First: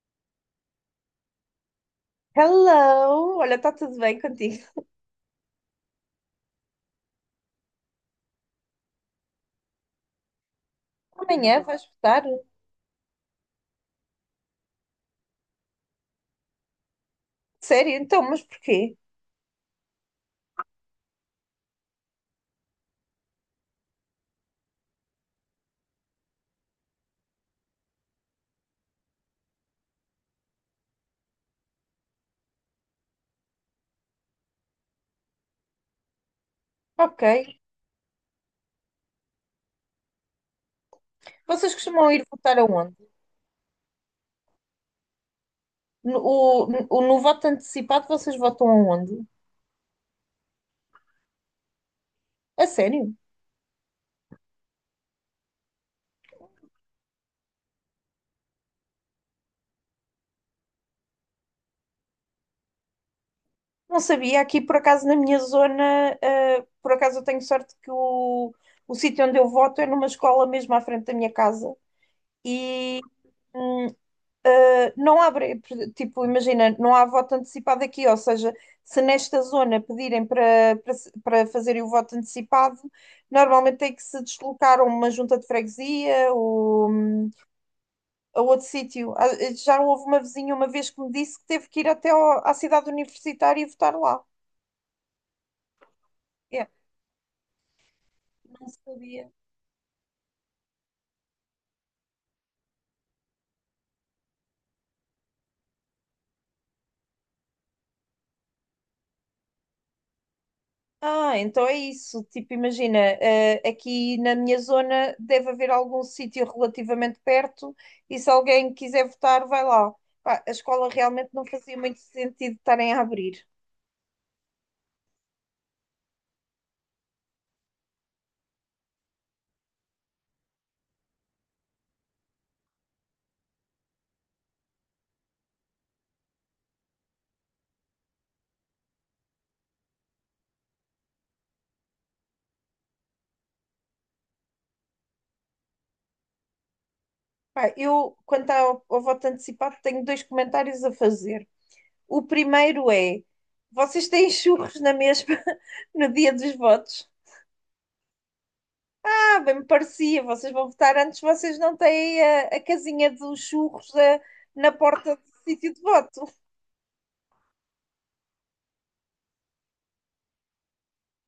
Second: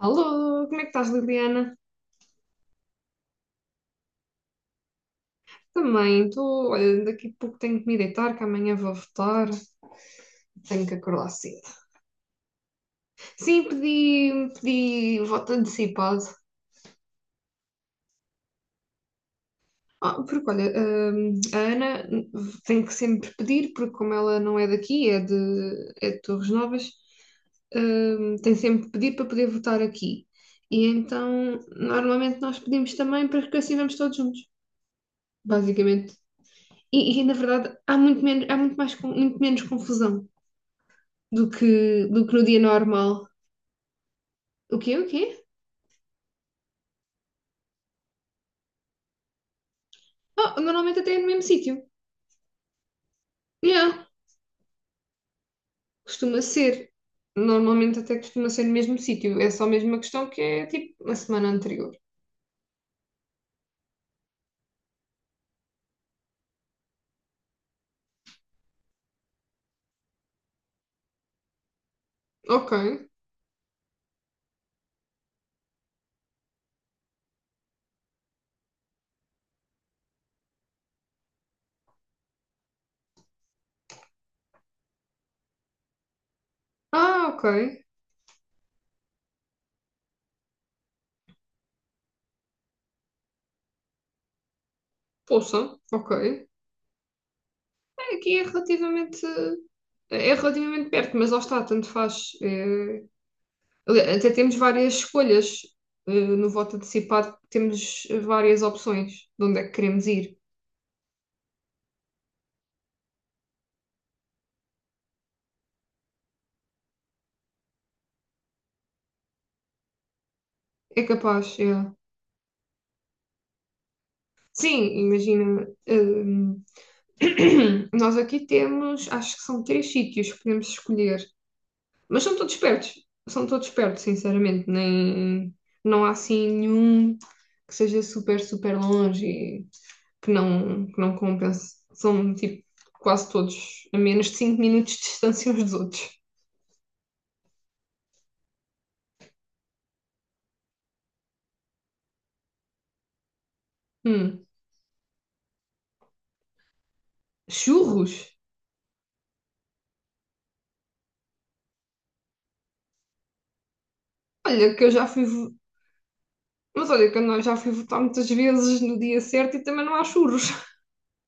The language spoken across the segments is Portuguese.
Alô, como é que estás, Liliana? Hello! Olha, está tudo bem contigo? Também, estou. Olha, daqui a pouco tenho que me deitar, que amanhã vou votar. Tenho que acordar Amanhã cedo. vais votar? Sim, pedi voto antecipado. Sério? Então, mas porquê? Ah, porque, olha, a Ana tem que sempre pedir, porque como ela não é daqui, é de Torres Novas. Hum, tem sempre que pedir para poder votar aqui. E então, normalmente nós pedimos também, para que assim vamos todos juntos. Basicamente. Ok. Na verdade, há muito menos, há muito mais, con- muito menos confusão do que, Vocês costumam ir do que no votar dia aonde? normal. O quê? O quê? No, o, no voto antecipado, vocês votam aonde? Ah, normalmente até é no mesmo sítio. A sério? Yeah, costuma ser. Normalmente até costuma ser no mesmo sítio. É só mesmo uma questão que é tipo a semana anterior. Não sabia. Aqui, por acaso, na minha zona, por acaso eu tenho sorte que o sítio onde eu voto é numa escola mesmo à frente da minha casa. Ok. E Não há, bre- tipo, imagina, não há voto antecipado aqui, ou seja, se nesta zona pedirem para, para, se- para fazerem o voto antecipado, normalmente tem que se deslocar a uma junta de freguesia ou Ah, ok. a outro sítio. Ah, já houve uma vizinha uma vez que me disse que teve que ir à cidade universitária e votar lá. Poça, ok. É, É, aqui é não relativamente. sabia. É relativamente perto, mas lá está, tanto faz. Até temos várias escolhas. No voto antecipado temos várias opções de onde é que queremos ir. Ah, então é isso. Tipo, imagina, aqui na minha zona deve haver algum sítio relativamente perto e se alguém quiser votar, vai lá. Pá, a escola É realmente não capaz, é. fazia muito sentido estarem a abrir. Sim, imagina. Nós aqui temos, acho que são três sítios que podemos escolher, mas são todos perto. São todos perto, sinceramente. Nem, não há assim nenhum que seja super, super longe e que não compense. São tipo quase todos a menos de 5 minutos de distância uns dos outros. Pá, eu, ao voto antecipado, tenho dois comentários a fazer. O primeiro é: vocês têm Hum. churros na mesma no dia dos votos? Churros? Ah, bem me parecia, vocês vão votar antes, vocês não têm a casinha dos churros na Olha que eu já porta do fui. Sítio de voto. Mas olha que eu não- já fui votar muitas vezes no dia certo e também não há churros.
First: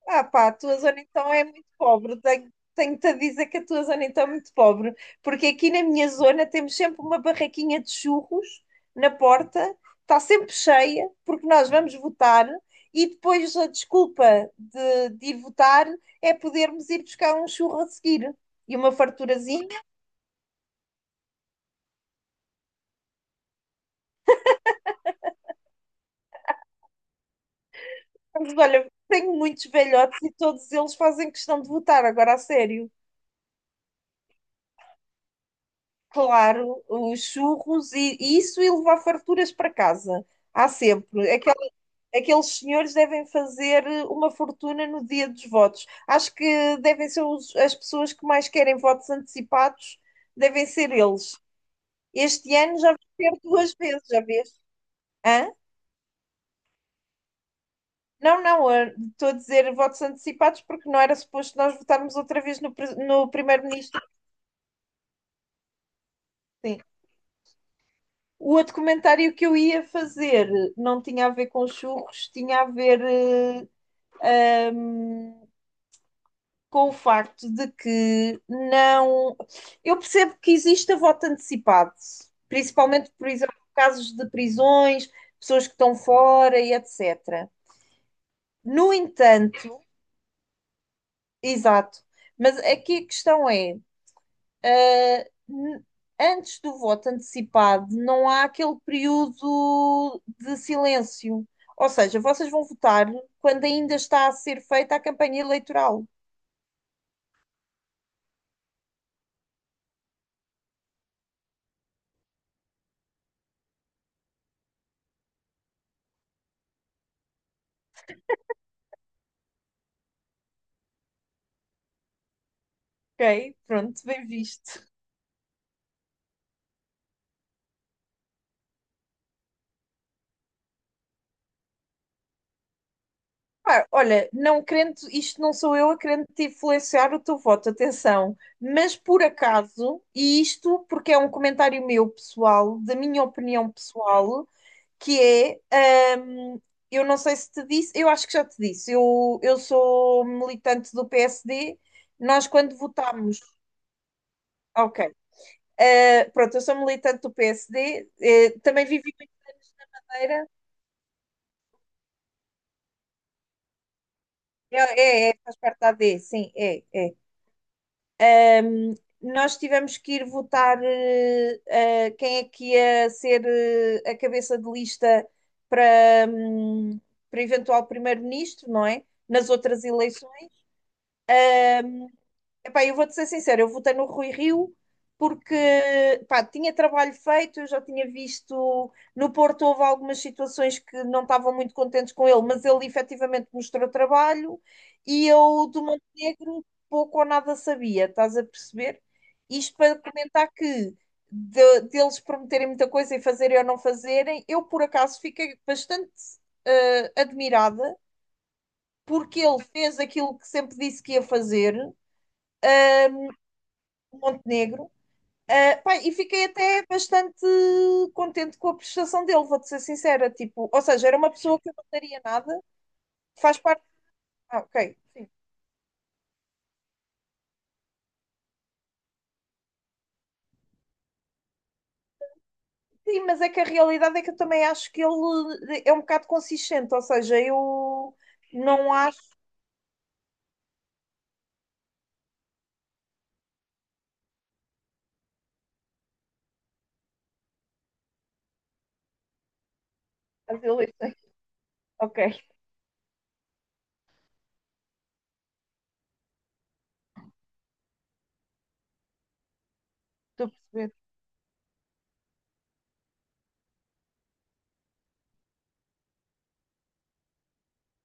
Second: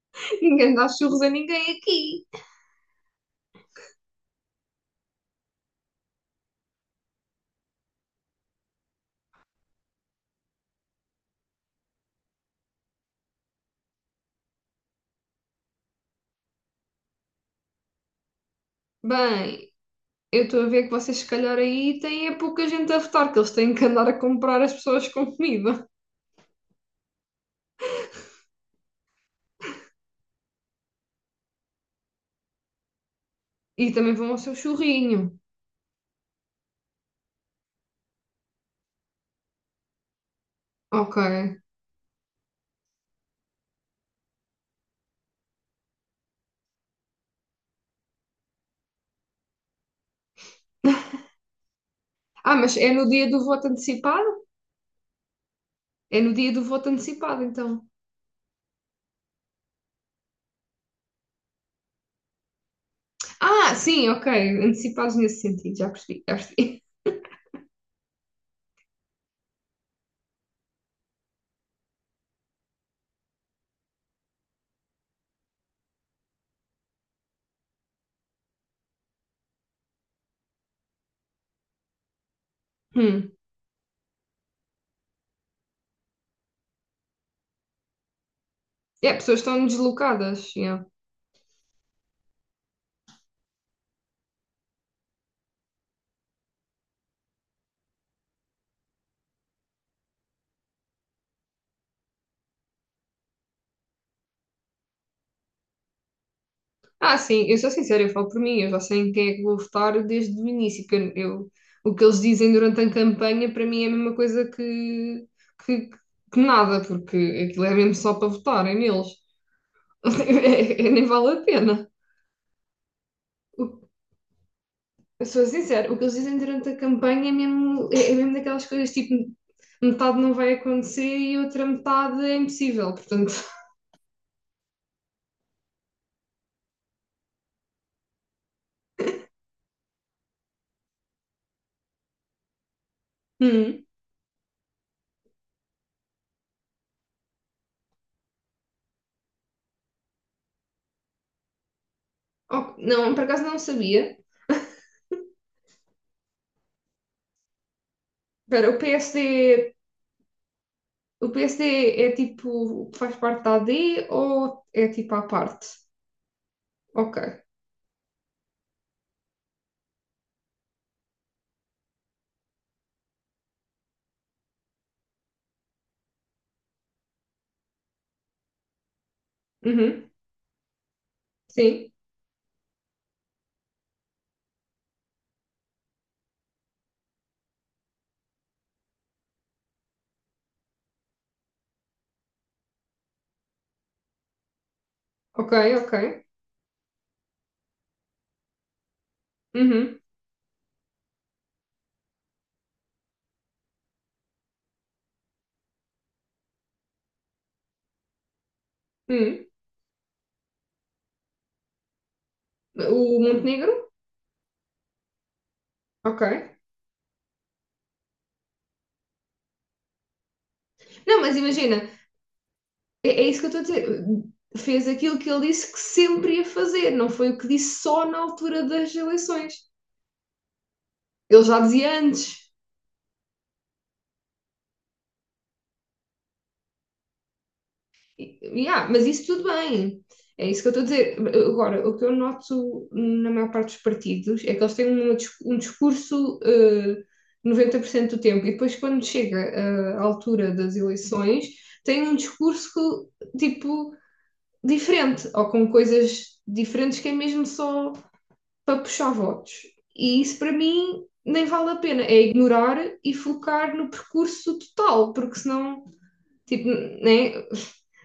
Ah, pá, a Ninguém tua dá zona churros a então é ninguém muito pobre. aqui. Tenho-te a dizer que a tua zona então é muito pobre, porque aqui na minha zona temos sempre uma barraquinha de churros na porta, está sempre cheia, porque nós vamos votar e depois a desculpa de ir votar é podermos ir buscar um churro a seguir e uma Bem, farturazinha. eu estou a ver que vocês se calhar aí têm é pouca gente a votar, que eles têm que andar a comprar as pessoas com comida. Mas olha, tenho muitos velhotes e todos eles fazem questão de votar, agora a sério. E também vão ao seu churrinho. Claro, os churros e isso e levar farturas para casa. Há Ok. sempre. Aqueles senhores devem fazer uma fortuna no dia dos votos. Acho que devem ser as pessoas que mais querem votos antecipados, devem ser eles. Este Ah, mas ano já é vou no dia ter do voto duas vezes, já antecipado? vês? Hã? É no dia do voto antecipado, então. Não, eu estou a dizer votos antecipados porque não era suposto nós votarmos outra vez no Ah, primeiro-ministro. sim, ok. Antecipados nesse sentido, já percebi, já Sim. percebi. O outro comentário que eu ia fazer não tinha a ver com churros, tinha a ver com o facto de que não. Eu percebo que existe a voto antecipado, principalmente, por Hum. exemplo, casos de prisões, pessoas que estão fora e etc. No É, pessoas estão entanto, deslocadas. exato, mas aqui a questão é: Ah, n- antes do voto antecipado, não há aquele período de silêncio. Ou seja, vocês vão votar quando ainda está a ser feita a campanha eleitoral. Ah, sim, eu sou sincera, eu falo por mim, eu já sei em quem é que vou votar desde o início, o que eles dizem durante a campanha para mim é a mesma coisa que, que nada, porque aquilo é mesmo só para votarem neles. Nem vale a pena. Ok? O- Pronto, bem visto. eu sou sincera, o que eles dizem durante a campanha é mesmo, é mesmo daquelas coisas tipo metade não vai acontecer e outra metade é impossível, portanto. Pá, olha, não querendo, isto não sou eu a querendo te influenciar o teu voto, atenção. Mas por acaso, e isto porque é um comentário meu pessoal, da minha opinião Hum. pessoal, que é, eu não sei se te disse, eu acho que já te disse, eu sou militante do PSD, nós Ok, quando não, por votámos, acaso não sabia. ok, pronto, eu sou militante do PSD, Espera, o também vivi em PSD. Madeira, O PSD é tipo, faz parte da AD ou é, é tipo à é, faz parte? parte da A D, sim, é. Ok. Hum, Nós tivemos que ir votar, quem é que ia ser a cabeça de lista para, para eventual primeiro-ministro, não é? Nas outras Uhum. eleições, Sim. epá, eu vou-te ser sincera, eu votei no Rui Rio porque pá, tinha trabalho feito, eu já tinha visto no Porto houve algumas situações que não estavam muito contentes com ele, mas ele efetivamente mostrou trabalho e Ok, eu do ok. Montenegro pouco ou nada sabia, estás a perceber? Isto para Uhum. comentar que deles prometerem muita coisa e fazerem ou não fazerem, eu por acaso fiquei bastante admirada porque Uhum. ele fez aquilo que sempre disse que ia fazer. eh, O Montenegro? Montenegro. Ah, pá, e Ok. fiquei até bastante contente com a prestação dele, vou-te ser sincera. Tipo, ou seja, era Não, uma mas pessoa que eu não imagina, daria nada, é isso que faz eu estou a parte. dizer. Ah, Fez ok, aquilo sim. que ele disse que sempre ia fazer, não foi o que disse só na altura das eleições. Ele já dizia antes. Sim, mas é que a realidade é que eu também acho que ele é um bocado consistente, ou seja, eu Yeah, não mas isso acho. tudo bem. É isso que eu estou a dizer. Agora, o que eu noto na maior parte dos partidos é que eles têm um discurso 90% do tempo e depois, quando chega à altura As das eleições. eleições, têm um Ok, discurso tipo diferente ou com coisas diferentes que é mesmo só para puxar votos. E isso estou a para perceber. mim nem vale a pena. É ignorar e focar no percurso total, porque senão, tipo, né?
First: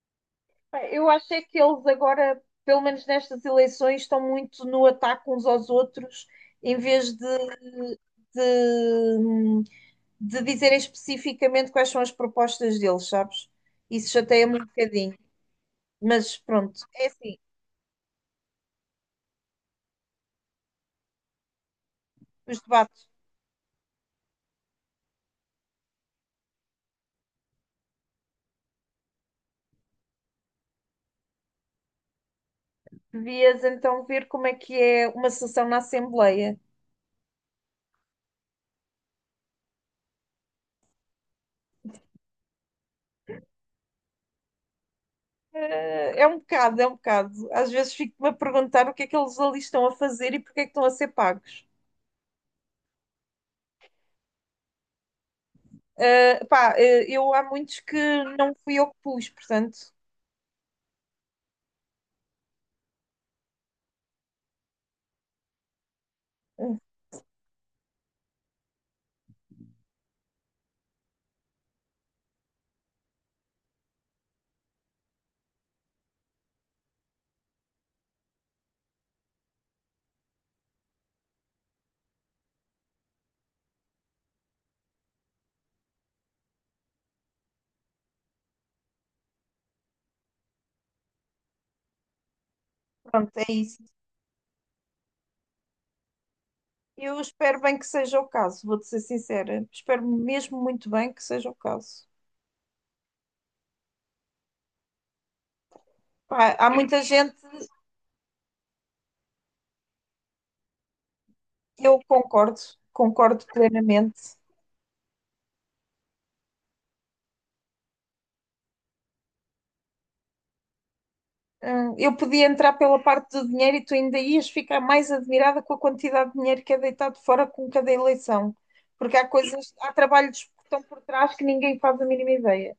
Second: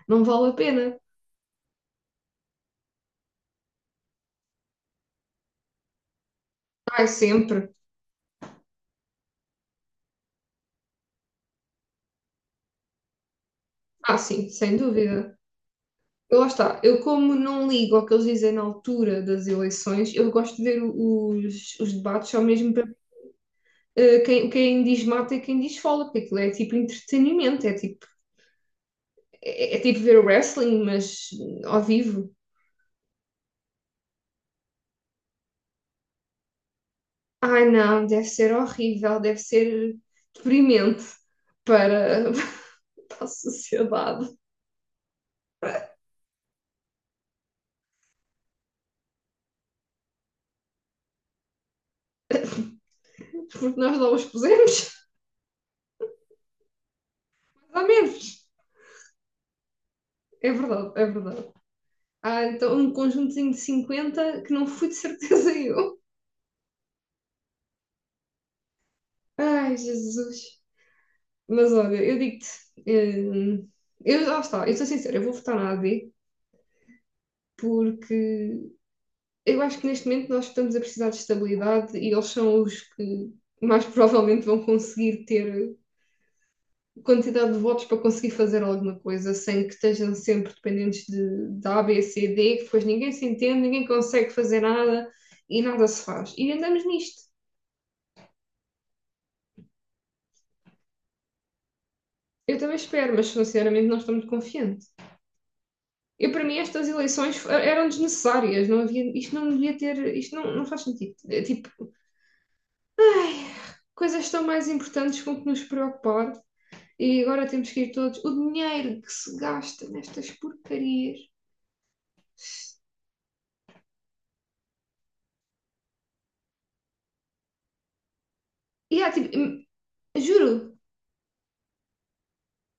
Não vale a Pá, pena. eu acho é que eles agora, pelo menos nestas eleições, estão muito no ataque uns aos outros, em Ai, vez de, sempre. de de dizer especificamente quais são as propostas deles, sabes? Isso Ah, sim, chateia-me um sem bocadinho. dúvida. Mas Eu, lá está. pronto, Eu, é como assim, não ligo ao que eles dizem na altura das eleições, eu gosto de ver os debates só os mesmo para debates. Quem diz mata e quem diz fala, porque aquilo é tipo entretenimento, é tipo ver wrestling, mas ao vivo. Devias então ver como é que é uma sessão na Assembleia. Ai, não, deve ser horrível, deve ser deprimente para, para a sociedade, É um bocado, é um bocado. Às vezes fico-me a perguntar o que é que eles ali estão a fazer e porque é que estão a ser pagos. porque nós não os pusemos, Eu há muitos a que menos. não fui eu que pus, portanto, É verdade, é verdade. Ah, então um conjuntozinho de 50 que não fui de certeza eu. eh, Ai, Jesus. Mas olha, eu digo-te, hum, eu, lá está, eu sou sincera, eu vou votar na AD porque eu acho que neste momento nós estamos a precisar de estabilidade e eles são os que mais provavelmente vão conseguir ter quantidade de votos para conseguir fazer alguma coisa sem que estejam sempre dependentes de A, B, C, D, que depois ninguém se pronto, é entende, isso. ninguém consegue fazer nada e nada se faz. E andamos Eu nisto. espero bem que seja o caso, vou-te ser sincera. Espero mesmo muito bem que seja o caso. Eu também espero, mas sinceramente não estou muito confiante. Eu, para Pá, mim, há estas muita gente. eleições eram desnecessárias, não havia, isto não devia ter, isto não, não faz sentido. É tipo, Eu concordo, ai, concordo coisas plenamente. tão mais importantes com que nos preocupar e agora temos que ir todos. O dinheiro que se gasta nestas porcarias. Eu podia entrar pela parte do dinheiro e tu ainda ias ficar mais admirada com a quantidade de dinheiro que é deitado fora com cada eleição, E há, porque há tipo, coisas, há trabalhos que juro, estão por trás que ninguém faz a mínima ideia.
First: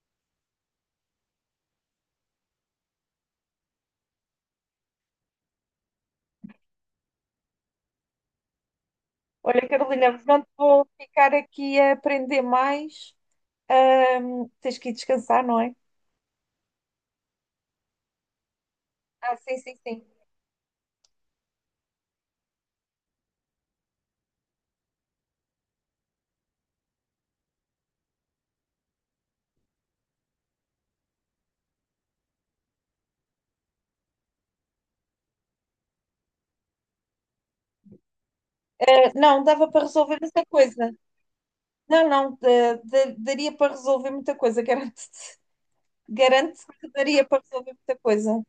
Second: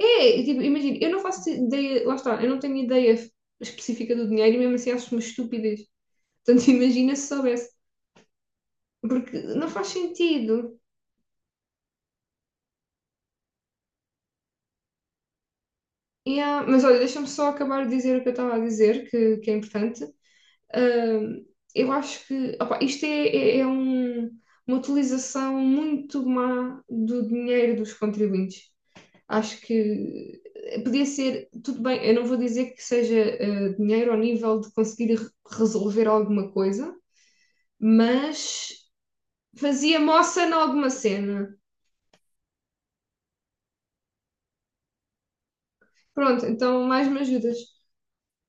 é, tipo, imagina, eu não faço ideia, lá está, eu não tenho ideia específica do dinheiro e mesmo assim acho uma estupidez. Portanto, imagina se soubesse, porque não Olha, faz Carolina, não te sentido. vou ficar aqui a aprender mais. Tens que ir descansar, não é? Yeah, mas olha, deixa-me só acabar de dizer o que eu estava a dizer, Ah, que é sim, sim, importante. sim. Ahm, eu acho que opa, isto é, é- é um- uma utilização muito má do dinheiro dos contribuintes. Acho que podia ser, tudo bem, eu não vou dizer que seja dinheiro ao nível de conseguir resolver alguma coisa, mas Não, dava para fazia resolver moça muita em alguma coisa. cena. Não, não, daria para resolver muita coisa, garanto-te. Pronto, Garanto então que mais me daria para ajudas. resolver muita coisa.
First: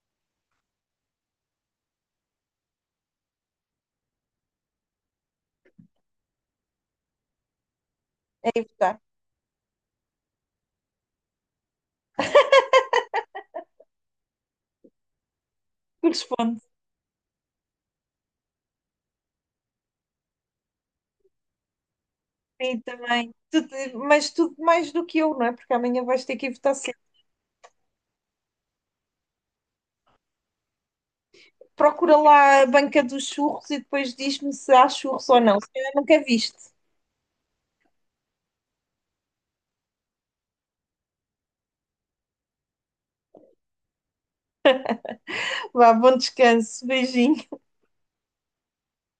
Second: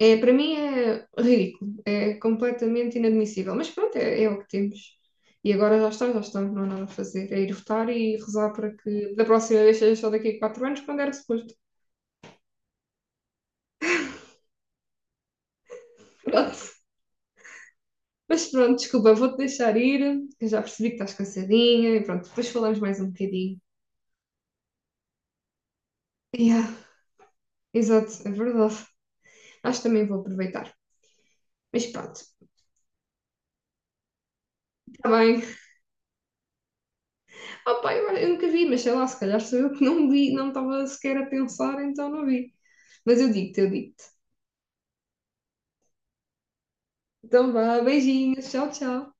É, para mim é ridículo, é completamente inadmissível, mas pronto, é o que temos. E agora já está, já estamos, não há nada a fazer. É ir votar e É rezar ir para votar. que da próxima vez seja só daqui a 4 anos, quando era suposto. Pronto. Corresponde. Mas pronto, desculpa, vou-te deixar ir, que eu já percebi que estás cansadinha e pronto, depois falamos Sim, mais um também. bocadinho. Mas tudo mais do que eu, não é? Porque amanhã vais ter que ir Yeah, votar cedo. exato, é verdade. Acho que também vou aproveitar. Mas Procura pronto, lá a banca dos churros e depois diz-me se há está churros ou bem. não. Se calhar nunca viste. Oh, pá, eu nunca vi, mas sei lá, se calhar sou eu que não vi, não estava sequer a pensar, então não vi. Mas eu digo-te, eu digo-te. Vá, bom descanso. Então Beijinho. vá, beijinhos, tchau, tchau.